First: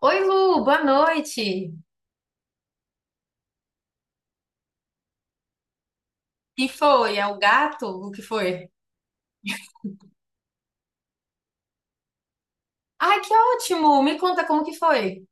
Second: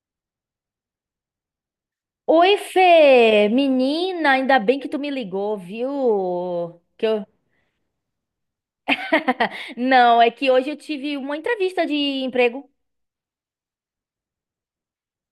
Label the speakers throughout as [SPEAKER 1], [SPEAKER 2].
[SPEAKER 1] Oi, Lu, boa noite.
[SPEAKER 2] Oi, Fê! Menina, ainda bem que tu me ligou,
[SPEAKER 1] Que
[SPEAKER 2] viu? Que
[SPEAKER 1] foi? É
[SPEAKER 2] eu...
[SPEAKER 1] o gato? O que foi?
[SPEAKER 2] Não, é que hoje eu tive uma entrevista de emprego.
[SPEAKER 1] Ai, que ótimo! Me conta como que foi.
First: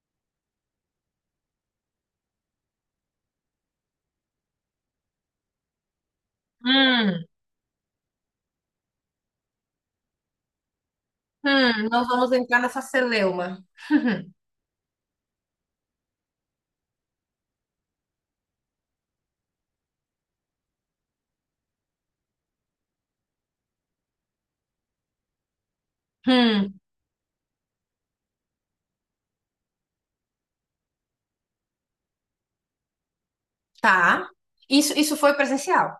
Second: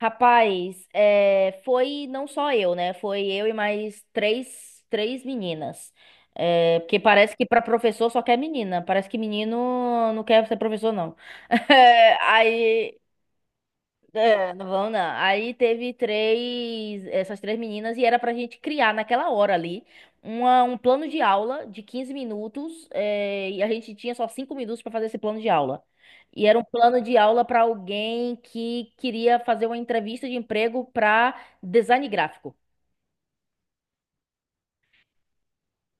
[SPEAKER 2] Rapaz, foi não só eu, né? Foi eu e mais três meninas. É, porque
[SPEAKER 1] Hum,
[SPEAKER 2] parece que para professor só quer menina. Parece que menino não quer ser professor, não.
[SPEAKER 1] não vamos entrar nessa
[SPEAKER 2] Aí
[SPEAKER 1] celeuma.
[SPEAKER 2] é, não vão não. Aí teve três, essas três meninas, e era pra gente criar naquela hora ali um plano de aula de 15 minutos, e a gente tinha só 5 minutos pra fazer esse plano de aula. E era um
[SPEAKER 1] Hum,
[SPEAKER 2] plano de aula pra alguém que queria fazer uma entrevista de emprego pra design gráfico.
[SPEAKER 1] tá. Isso foi presencial.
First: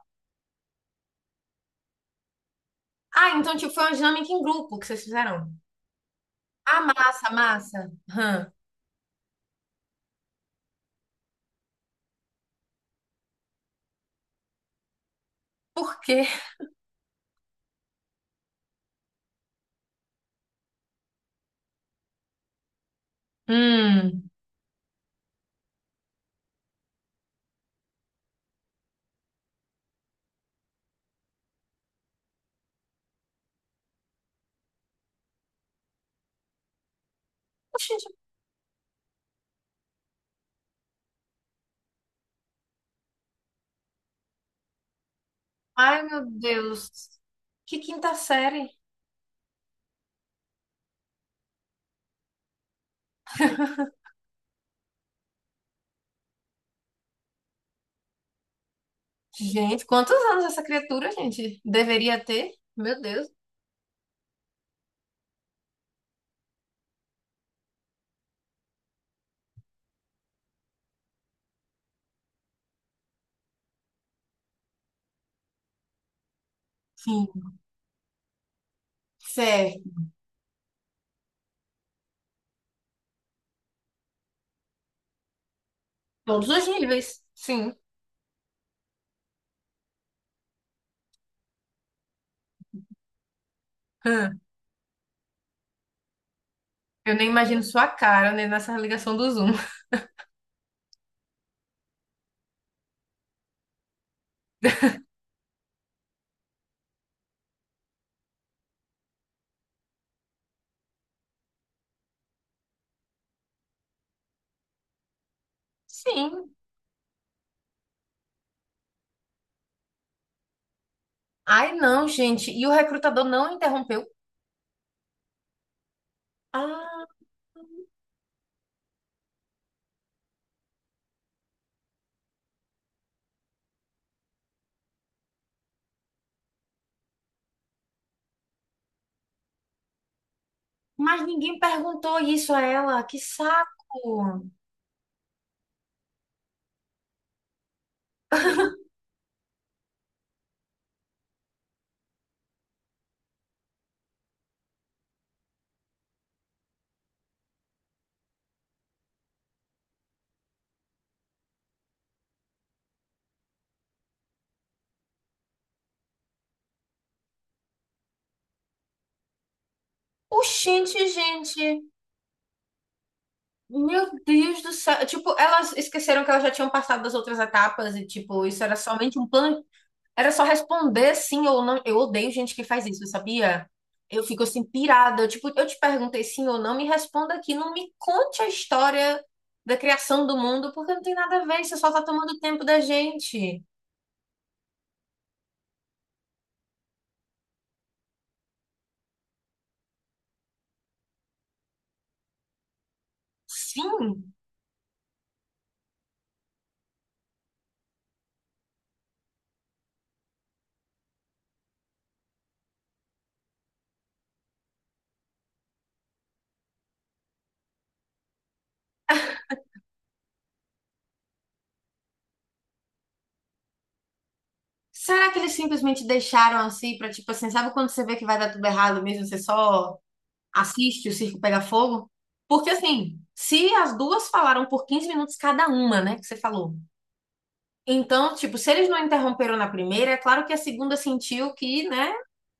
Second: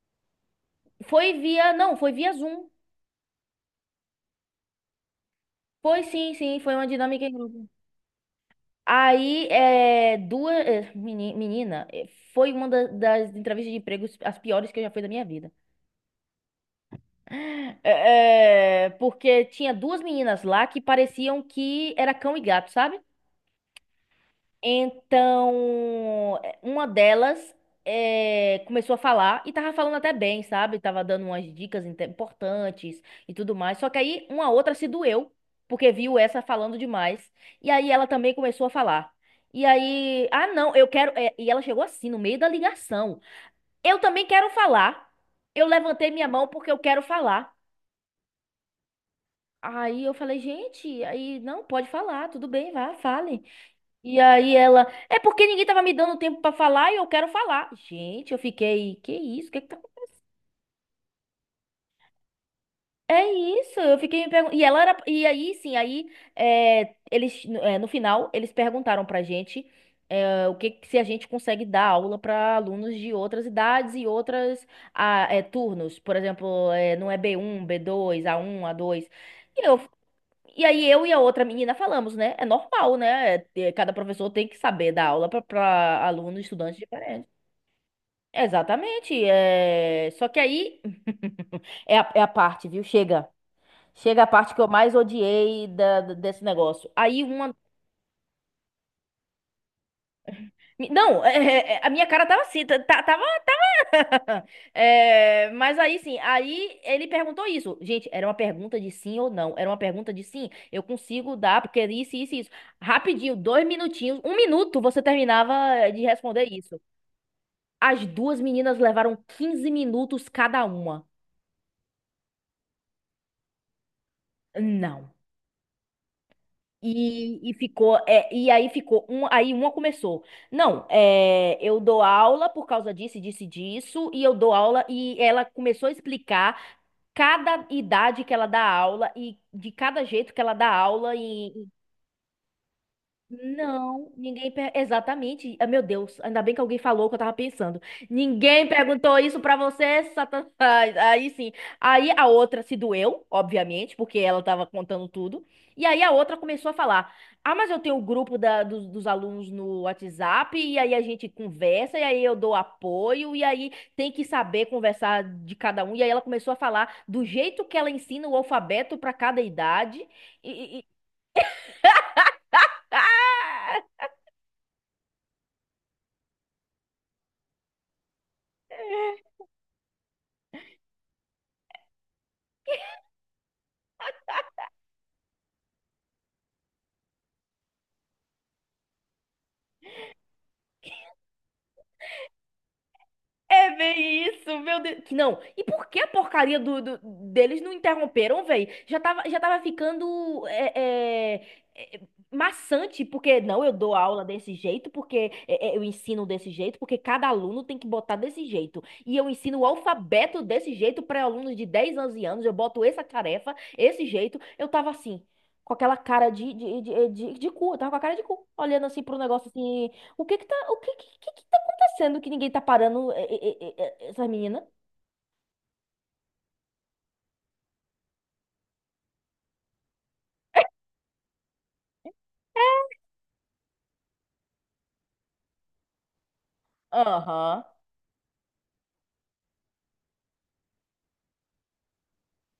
[SPEAKER 2] Foi via, não, foi via Zoom.
[SPEAKER 1] Ah, então tipo, foi uma dinâmica em grupo que vocês fizeram.
[SPEAKER 2] Foi
[SPEAKER 1] Ah,
[SPEAKER 2] uma dinâmica
[SPEAKER 1] massa,
[SPEAKER 2] em grupo.
[SPEAKER 1] massa.
[SPEAKER 2] Aí, duas, menina, é, foi uma das entrevistas de emprego as piores que eu já fiz da minha vida.
[SPEAKER 1] Por quê?
[SPEAKER 2] Porque tinha duas meninas lá que pareciam que era cão e gato, sabe?
[SPEAKER 1] Hum.
[SPEAKER 2] Então, é, uma delas é, começou a falar e tava falando até bem, sabe? Tava dando umas dicas importantes e tudo mais. Só que aí uma outra se doeu, porque viu essa falando demais. E aí ela
[SPEAKER 1] Gente,
[SPEAKER 2] também começou a falar. E aí, ah, não, eu quero. E ela chegou assim, no meio da ligação. Eu também quero falar. Eu
[SPEAKER 1] ai,
[SPEAKER 2] levantei
[SPEAKER 1] meu
[SPEAKER 2] minha mão porque eu
[SPEAKER 1] Deus.
[SPEAKER 2] quero falar.
[SPEAKER 1] Que quinta série.
[SPEAKER 2] Aí eu falei, gente, aí não, pode falar, tudo bem, vá, fale. E aí ela, é porque ninguém tava me dando tempo pra falar e eu quero falar. Gente, eu fiquei, que isso? Que tá...
[SPEAKER 1] Gente, quantos anos essa criatura, gente, deveria ter? Meu
[SPEAKER 2] É
[SPEAKER 1] Deus.
[SPEAKER 2] isso, eu fiquei me perguntando. E ela era, e aí sim, aí é, eles, é, no final, eles perguntaram pra gente é, o se a gente consegue dar aula pra alunos de outras idades e outras ah, é, turnos. Por exemplo, é, não é b
[SPEAKER 1] Sim.
[SPEAKER 2] um b dois a um a dois.
[SPEAKER 1] Certo.
[SPEAKER 2] E aí eu e a outra menina falamos, né? É normal, né? Cada professor tem que saber dar aula para alunos,
[SPEAKER 1] Todos os
[SPEAKER 2] estudantes
[SPEAKER 1] níveis,
[SPEAKER 2] diferentes.
[SPEAKER 1] sim.
[SPEAKER 2] Exatamente. É... Só que aí é a parte, viu? Chega. Chega a
[SPEAKER 1] Hã,
[SPEAKER 2] parte que eu mais odiei desse negócio.
[SPEAKER 1] eu
[SPEAKER 2] Aí
[SPEAKER 1] nem
[SPEAKER 2] uma.
[SPEAKER 1] imagino sua cara, né, nessa ligação do Zoom.
[SPEAKER 2] Não, a minha cara tava assim, tava ah, é, mas aí sim, aí ele perguntou isso. Gente, era uma pergunta de sim ou não. Era uma pergunta de sim. Eu consigo dar, porque é isso. Rapidinho, 2 minutinhos, 1 minuto, você terminava de responder
[SPEAKER 1] Sim.
[SPEAKER 2] isso. As duas meninas levaram 15 minutos cada uma.
[SPEAKER 1] Ai, não, gente. E o recrutador não interrompeu?
[SPEAKER 2] Não.
[SPEAKER 1] Ah,
[SPEAKER 2] E ficou, é, e aí ficou, um, aí uma começou. Não, é, eu dou aula por causa disso, e disso, e eu dou aula, e ela começou a explicar cada idade que ela dá aula e de cada jeito que ela dá aula
[SPEAKER 1] mas
[SPEAKER 2] e,
[SPEAKER 1] ninguém perguntou isso a ela. Que saco.
[SPEAKER 2] não, ninguém. Exatamente. Ah, meu Deus, ainda bem que alguém falou o que eu tava pensando. Ninguém perguntou isso pra você, Satanás. Aí sim. Aí a outra se doeu, obviamente, porque ela tava contando tudo. E aí a outra começou a falar: ah, mas eu tenho o grupo dos, dos alunos no WhatsApp, e aí a gente conversa, e aí eu dou apoio, e aí tem que saber conversar de cada um. E aí ela começou a falar do jeito que ela ensina o alfabeto pra cada idade. E, e- e-
[SPEAKER 1] Oxente, gente.
[SPEAKER 2] ah!
[SPEAKER 1] Meu Deus do céu. Tipo, elas esqueceram que elas já tinham passado das outras etapas e, tipo, isso era somente um plano. Era só responder sim ou não. Eu odeio gente que faz isso, sabia? Eu fico assim, pirada. Eu, tipo, eu te perguntei sim ou não, me responda aqui. Não me conte a história da criação do mundo, porque não tem nada a ver. Você só tá tomando tempo da gente.
[SPEAKER 2] É bem isso, meu Deus. Que não. E por que a porcaria deles não interromperam, velho? Já tava ficando é, maçante, porque não, eu dou aula
[SPEAKER 1] Sim?
[SPEAKER 2] desse jeito, porque eu ensino desse jeito, porque cada aluno tem que botar desse jeito. E eu ensino o alfabeto desse jeito para alunos de 10, 11 anos, eu boto essa tarefa, esse jeito. Eu tava assim, com aquela cara de cu, eu tava com a cara de cu, olhando assim pro negócio assim, o que que tá sendo que ninguém tá parando essas meninas?
[SPEAKER 1] Será que eles simplesmente deixaram assim pra, tipo assim, sabe quando você vê que vai dar tudo errado mesmo? Você só assiste o circo pegar fogo? Porque assim, se as duas falaram por 15 minutos cada uma, né, que você falou.
[SPEAKER 2] Aham.
[SPEAKER 1] Então, tipo, se eles não interromperam na primeira, é claro que a segunda sentiu que, né,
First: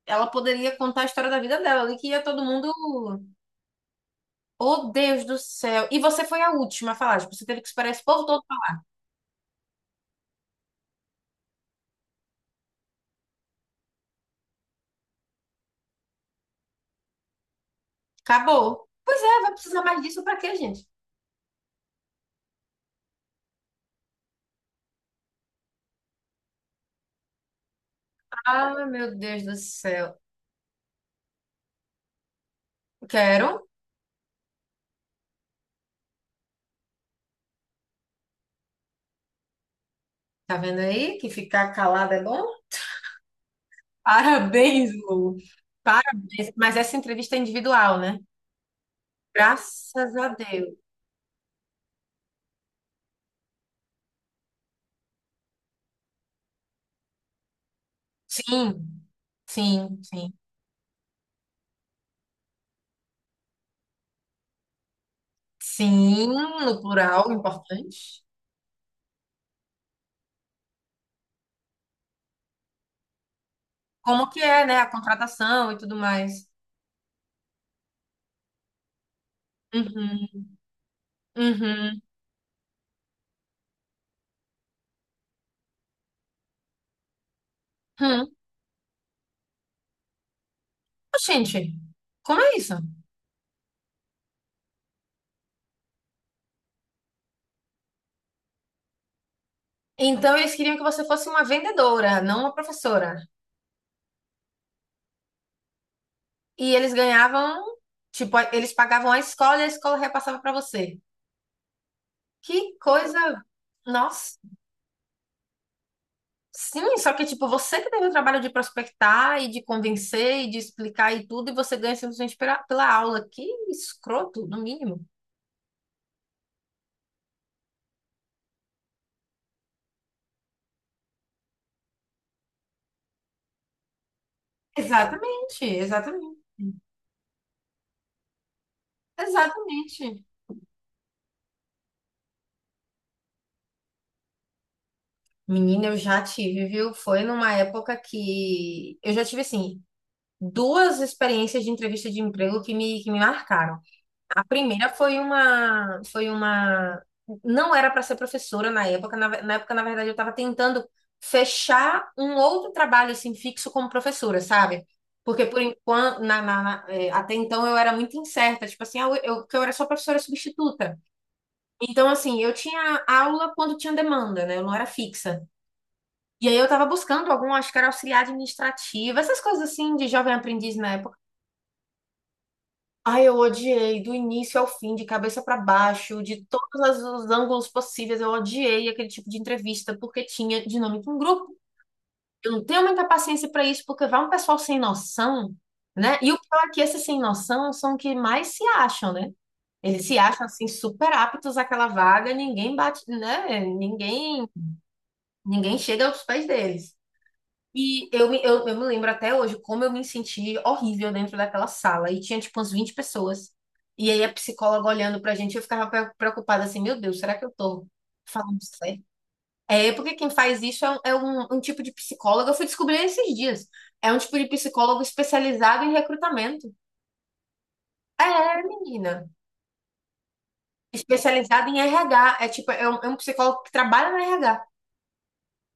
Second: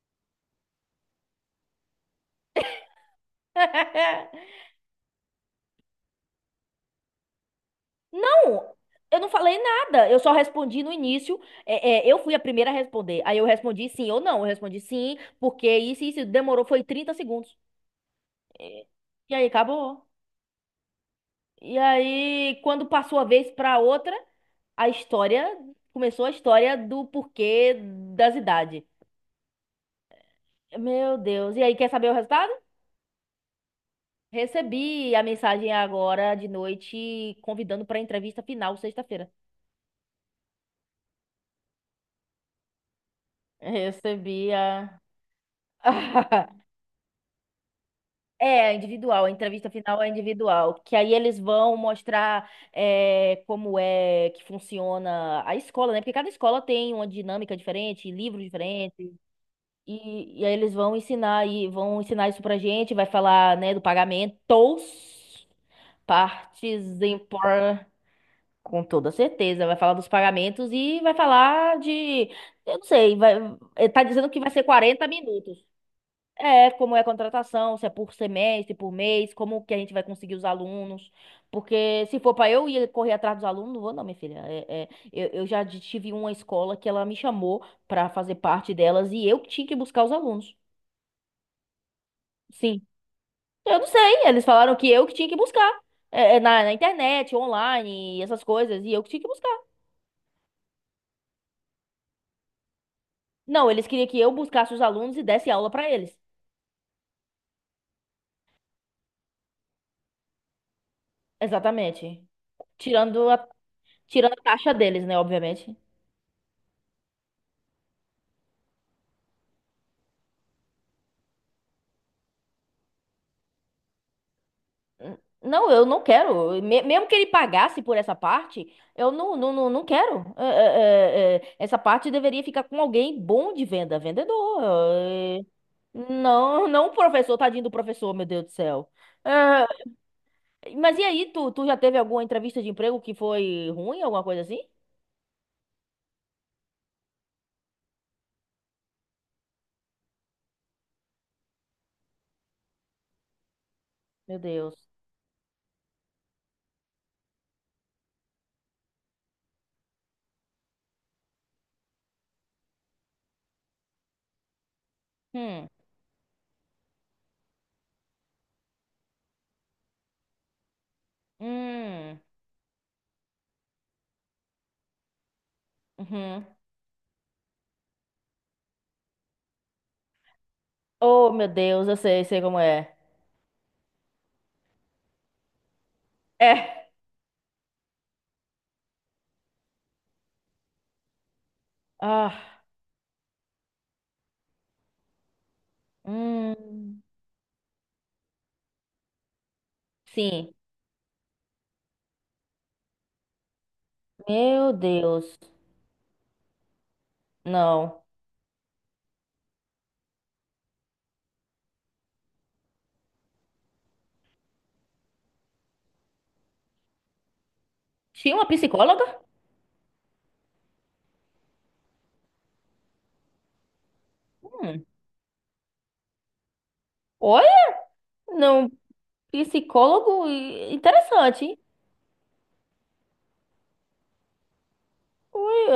[SPEAKER 1] ela poderia contar a história da vida dela ali, que ia todo mundo. Oh, Deus do céu! E você foi a última a falar, tipo, você teve que esperar esse povo todo
[SPEAKER 2] Não,
[SPEAKER 1] falar.
[SPEAKER 2] eu não falei nada. Eu só respondi no início. Eu fui a primeira a responder. Aí eu respondi sim ou não. Eu respondi sim, porque isso, e isso demorou, foi 30 segundos. E,
[SPEAKER 1] Acabou. Pois
[SPEAKER 2] e
[SPEAKER 1] é,
[SPEAKER 2] aí
[SPEAKER 1] vai precisar mais
[SPEAKER 2] acabou.
[SPEAKER 1] disso pra quê, gente?
[SPEAKER 2] E aí, quando passou a vez pra outra, a história começou a história do porquê das
[SPEAKER 1] Ah,
[SPEAKER 2] idades.
[SPEAKER 1] meu Deus do céu.
[SPEAKER 2] Meu Deus. E aí, quer saber o resultado?
[SPEAKER 1] Quero.
[SPEAKER 2] Recebi a mensagem agora de noite convidando para a entrevista final sexta-feira.
[SPEAKER 1] Tá vendo aí que ficar calada é bom?
[SPEAKER 2] Recebi
[SPEAKER 1] Parabéns,
[SPEAKER 2] a.
[SPEAKER 1] Lu. Parabéns. Mas essa entrevista é individual, né?
[SPEAKER 2] É, individual, a entrevista
[SPEAKER 1] Graças
[SPEAKER 2] final é
[SPEAKER 1] a Deus.
[SPEAKER 2] individual, que aí eles vão mostrar é como é que funciona a escola, né? Porque cada escola tem uma dinâmica diferente, livro
[SPEAKER 1] Sim,
[SPEAKER 2] diferente,
[SPEAKER 1] sim, sim.
[SPEAKER 2] e aí eles vão ensinar e vão ensinar isso pra gente, vai falar, né, do pagamento,
[SPEAKER 1] Sim, no
[SPEAKER 2] partes
[SPEAKER 1] plural, importante.
[SPEAKER 2] importantes. Com toda certeza, vai falar dos pagamentos e vai falar de, eu não sei, vai, eh, tá
[SPEAKER 1] Como
[SPEAKER 2] dizendo que
[SPEAKER 1] que
[SPEAKER 2] vai ser
[SPEAKER 1] é, né? A
[SPEAKER 2] 40 minutos.
[SPEAKER 1] contratação e tudo mais.
[SPEAKER 2] É, como é a contratação, se é por semestre, por mês, como que a gente vai conseguir os
[SPEAKER 1] Uhum,
[SPEAKER 2] alunos.
[SPEAKER 1] uhum.
[SPEAKER 2] Porque se for para eu ir correr atrás dos alunos, não vou não, minha filha. Eu já tive uma escola que ela me chamou para
[SPEAKER 1] Hum.
[SPEAKER 2] fazer parte delas e eu que tinha que buscar os alunos.
[SPEAKER 1] Gente, como é isso?
[SPEAKER 2] Sim. Eu não sei, eles falaram que eu que tinha que buscar. Na, na internet, online, essas coisas, e eu que tinha que buscar.
[SPEAKER 1] Então eles queriam que você fosse uma vendedora, não uma professora.
[SPEAKER 2] Não, eles queriam que eu buscasse os alunos e desse aula pra eles.
[SPEAKER 1] E eles ganhavam, tipo, eles pagavam a escola e a escola repassava pra você.
[SPEAKER 2] Exatamente.
[SPEAKER 1] Que
[SPEAKER 2] Tirando
[SPEAKER 1] coisa!
[SPEAKER 2] a, tirando
[SPEAKER 1] Nossa,
[SPEAKER 2] a taxa deles, né, obviamente.
[SPEAKER 1] sim, só que tipo, você que teve o trabalho de prospectar e de convencer e de explicar e tudo, e você ganha simplesmente pela, pela aula. Que escroto, no mínimo.
[SPEAKER 2] Não, eu não quero. Mesmo que ele pagasse por essa parte, eu não quero. Essa parte deveria ficar com alguém bom de venda, vendedor. É,
[SPEAKER 1] Exatamente, exatamente,
[SPEAKER 2] não, não o professor, tadinho do professor, meu Deus do céu. É,
[SPEAKER 1] exatamente.
[SPEAKER 2] mas e aí, tu já teve alguma entrevista de emprego que foi ruim, alguma coisa assim?
[SPEAKER 1] Menina, eu já tive, viu? Foi numa época que eu já tive assim duas experiências de entrevista de emprego que me marcaram.
[SPEAKER 2] Meu
[SPEAKER 1] A primeira
[SPEAKER 2] Deus.
[SPEAKER 1] foi uma não era para ser professora na época, na época na verdade eu estava tentando fechar um outro trabalho assim fixo como professora, sabe? Porque por
[SPEAKER 2] Hum,
[SPEAKER 1] enquanto até então eu era muito incerta, tipo assim, ah, que eu era só professora substituta. Então,
[SPEAKER 2] hum,
[SPEAKER 1] assim, eu tinha aula quando tinha demanda, né? Eu não era fixa.
[SPEAKER 2] uhum.
[SPEAKER 1] E aí eu tava buscando algum, acho que era auxiliar administrativo, essas coisas assim de jovem aprendiz na época.
[SPEAKER 2] Oh, meu Deus, eu sei, sei como é.
[SPEAKER 1] Ai, eu odiei do início ao fim, de cabeça pra baixo, de todos
[SPEAKER 2] É.
[SPEAKER 1] os ângulos possíveis. Eu odiei aquele tipo de entrevista porque tinha dinâmica em grupo. Eu
[SPEAKER 2] Ah,
[SPEAKER 1] não tenho muita paciência pra isso porque vai um pessoal sem noção, né? E o pior é que esses
[SPEAKER 2] hum,
[SPEAKER 1] sem noção são os que mais se acham, né? Eles se acham
[SPEAKER 2] sim.
[SPEAKER 1] assim super aptos àquela vaga, ninguém bate, né? Ninguém
[SPEAKER 2] Meu Deus.
[SPEAKER 1] Ninguém chega aos pés deles.
[SPEAKER 2] Não.
[SPEAKER 1] E eu me lembro até hoje como eu me senti horrível dentro daquela sala. E tinha, tipo, umas 20 pessoas. E aí a psicóloga olhando pra gente, eu ficava preocupada assim, meu Deus, será que eu tô
[SPEAKER 2] Tinha uma
[SPEAKER 1] falando certo?
[SPEAKER 2] psicóloga?
[SPEAKER 1] É, porque quem faz isso é um tipo de psicóloga, eu fui descobrir esses dias. É um tipo de
[SPEAKER 2] Hum.
[SPEAKER 1] psicólogo especializado em recrutamento.
[SPEAKER 2] Olha,
[SPEAKER 1] É,
[SPEAKER 2] não,
[SPEAKER 1] menina.
[SPEAKER 2] psicólogo interessante, hein?
[SPEAKER 1] Especializado em RH. É tipo, é um psicólogo que trabalha no RH.
[SPEAKER 2] Olha,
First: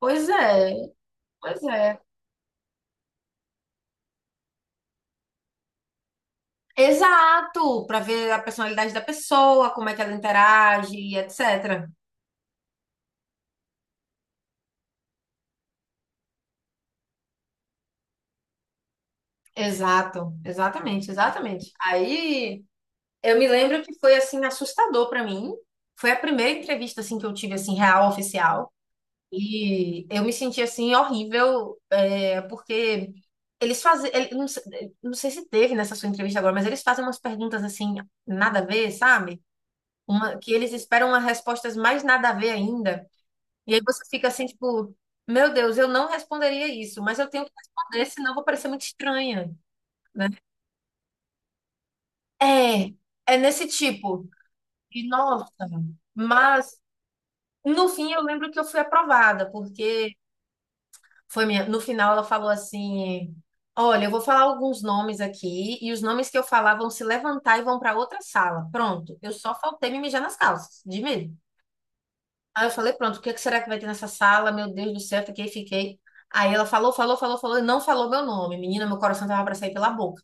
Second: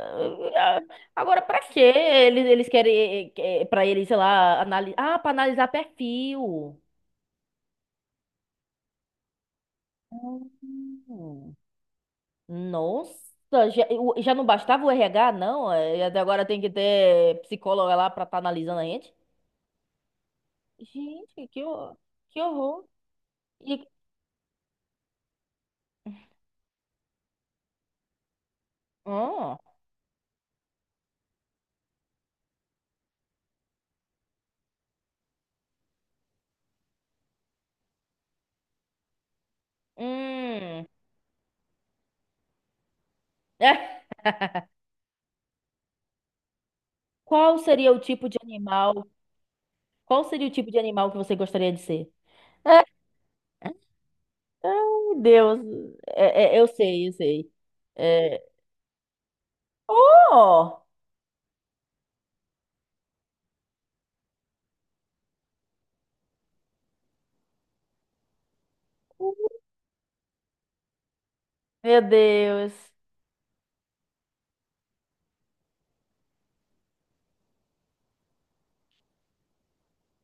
[SPEAKER 1] Pois é,
[SPEAKER 2] agora pra
[SPEAKER 1] pois
[SPEAKER 2] quê?
[SPEAKER 1] é.
[SPEAKER 2] Eles querem pra eles, sei lá, analisar. Ah, pra analisar perfil.
[SPEAKER 1] Exato, para ver a personalidade da pessoa, como é que ela interage,
[SPEAKER 2] Hum.
[SPEAKER 1] etc.
[SPEAKER 2] Nossa, já, já não bastava o RH, não? Até agora tem que ter psicóloga lá pra estar analisando a gente?
[SPEAKER 1] Exato, exatamente,
[SPEAKER 2] Gente, que,
[SPEAKER 1] exatamente.
[SPEAKER 2] hor- que
[SPEAKER 1] Aí
[SPEAKER 2] horror.
[SPEAKER 1] eu me lembro
[SPEAKER 2] E,
[SPEAKER 1] que foi assim assustador para mim. Foi a primeira entrevista assim que eu tive assim real oficial
[SPEAKER 2] oh,
[SPEAKER 1] e eu me senti assim horrível, é, porque eles fazem, não, não sei se teve nessa sua entrevista agora, mas eles fazem umas perguntas assim nada a ver, sabe? Uma, que eles
[SPEAKER 2] hum.
[SPEAKER 1] esperam umas respostas mais nada a ver ainda. E aí
[SPEAKER 2] É,
[SPEAKER 1] você fica assim, tipo, meu Deus, eu não responderia isso, mas eu tenho que
[SPEAKER 2] qual seria o
[SPEAKER 1] responder,
[SPEAKER 2] tipo
[SPEAKER 1] senão eu
[SPEAKER 2] de
[SPEAKER 1] vou parecer muito
[SPEAKER 2] animal?
[SPEAKER 1] estranha,
[SPEAKER 2] Qual
[SPEAKER 1] né?
[SPEAKER 2] seria o tipo de animal que você gostaria de ser? É,
[SPEAKER 1] É, é nesse tipo. E
[SPEAKER 2] ai,
[SPEAKER 1] nossa,
[SPEAKER 2] Deus. Eu
[SPEAKER 1] mas
[SPEAKER 2] sei, eu sei.
[SPEAKER 1] no fim eu
[SPEAKER 2] É,
[SPEAKER 1] lembro que eu fui aprovada, porque
[SPEAKER 2] oh!
[SPEAKER 1] foi minha, no final ela falou assim: "Olha, eu vou falar alguns nomes aqui e os nomes que eu falar vão se levantar e vão para outra sala". Pronto, eu só faltei me mijar nas calças, de medo.
[SPEAKER 2] Meu
[SPEAKER 1] Aí eu
[SPEAKER 2] Deus.
[SPEAKER 1] falei, pronto, o que é que será que vai ter nessa sala? Meu Deus do céu, fiquei, fiquei. Aí ela falou, falou, falou, falou e não falou meu nome. Menina, meu coração tava pra sair pela boca.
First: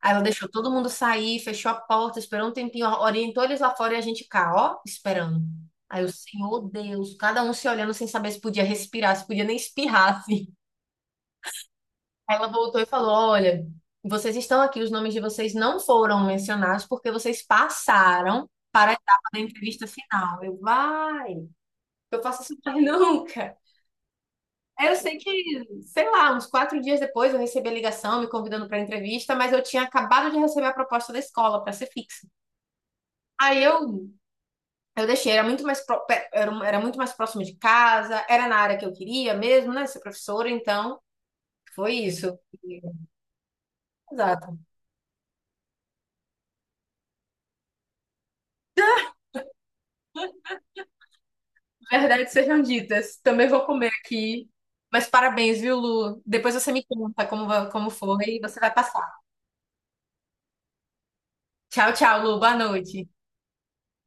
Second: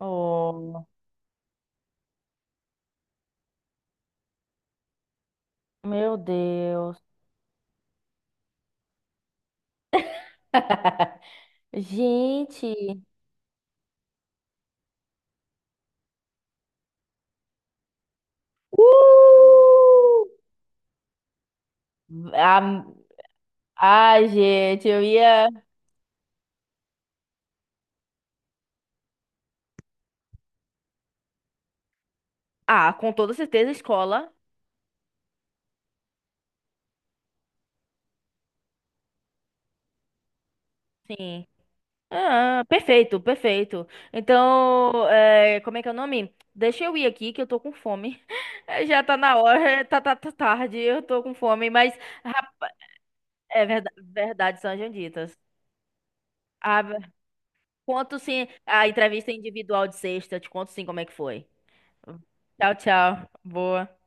[SPEAKER 1] Aí ela deixou todo mundo sair, fechou a porta, esperou um tempinho, orientou eles lá fora e a gente cá, ó, esperando. Aí o
[SPEAKER 2] meu
[SPEAKER 1] Senhor
[SPEAKER 2] Deus.
[SPEAKER 1] Deus, cada um se olhando sem saber se podia respirar, se podia nem espirrar, assim. Aí ela voltou e
[SPEAKER 2] Gente.
[SPEAKER 1] falou: Olha, vocês estão aqui, os nomes de vocês não foram mencionados porque vocês passaram para a etapa da entrevista
[SPEAKER 2] Uh!
[SPEAKER 1] final. Eu, vai, eu faço isso mais
[SPEAKER 2] Ah,
[SPEAKER 1] nunca.
[SPEAKER 2] ai, gente,
[SPEAKER 1] Eu
[SPEAKER 2] eu
[SPEAKER 1] sei que,
[SPEAKER 2] ia.
[SPEAKER 1] sei lá, uns 4 dias depois eu recebi a ligação me convidando para entrevista, mas eu tinha acabado de receber a proposta da escola para ser fixa.
[SPEAKER 2] Ah, com toda
[SPEAKER 1] Aí
[SPEAKER 2] certeza,
[SPEAKER 1] eu,
[SPEAKER 2] escola.
[SPEAKER 1] eu deixei, era muito mais era muito mais próximo de casa, era na área que eu queria mesmo, né, ser professora, então
[SPEAKER 2] Sim.
[SPEAKER 1] foi isso.
[SPEAKER 2] Ah,
[SPEAKER 1] E-
[SPEAKER 2] perfeito, perfeito.
[SPEAKER 1] Exato.
[SPEAKER 2] Então, é, como é que é o nome? Deixa eu ir aqui que eu tô com fome. É, já tá na hora, tá tarde, eu tô com fome, mas
[SPEAKER 1] Verdades
[SPEAKER 2] rap-
[SPEAKER 1] sejam ditas. Também vou
[SPEAKER 2] é
[SPEAKER 1] comer aqui.
[SPEAKER 2] verdade, sejam
[SPEAKER 1] Mas
[SPEAKER 2] ditas.
[SPEAKER 1] parabéns, viu, Lu? Depois você me
[SPEAKER 2] Ah,
[SPEAKER 1] conta como
[SPEAKER 2] conto
[SPEAKER 1] foi e
[SPEAKER 2] sim
[SPEAKER 1] você vai
[SPEAKER 2] a
[SPEAKER 1] passar.
[SPEAKER 2] entrevista individual de sexta, te conto sim como é que foi.
[SPEAKER 1] Tchau, tchau, Lu. Boa
[SPEAKER 2] Tchau,
[SPEAKER 1] noite.
[SPEAKER 2] tchau. Boa.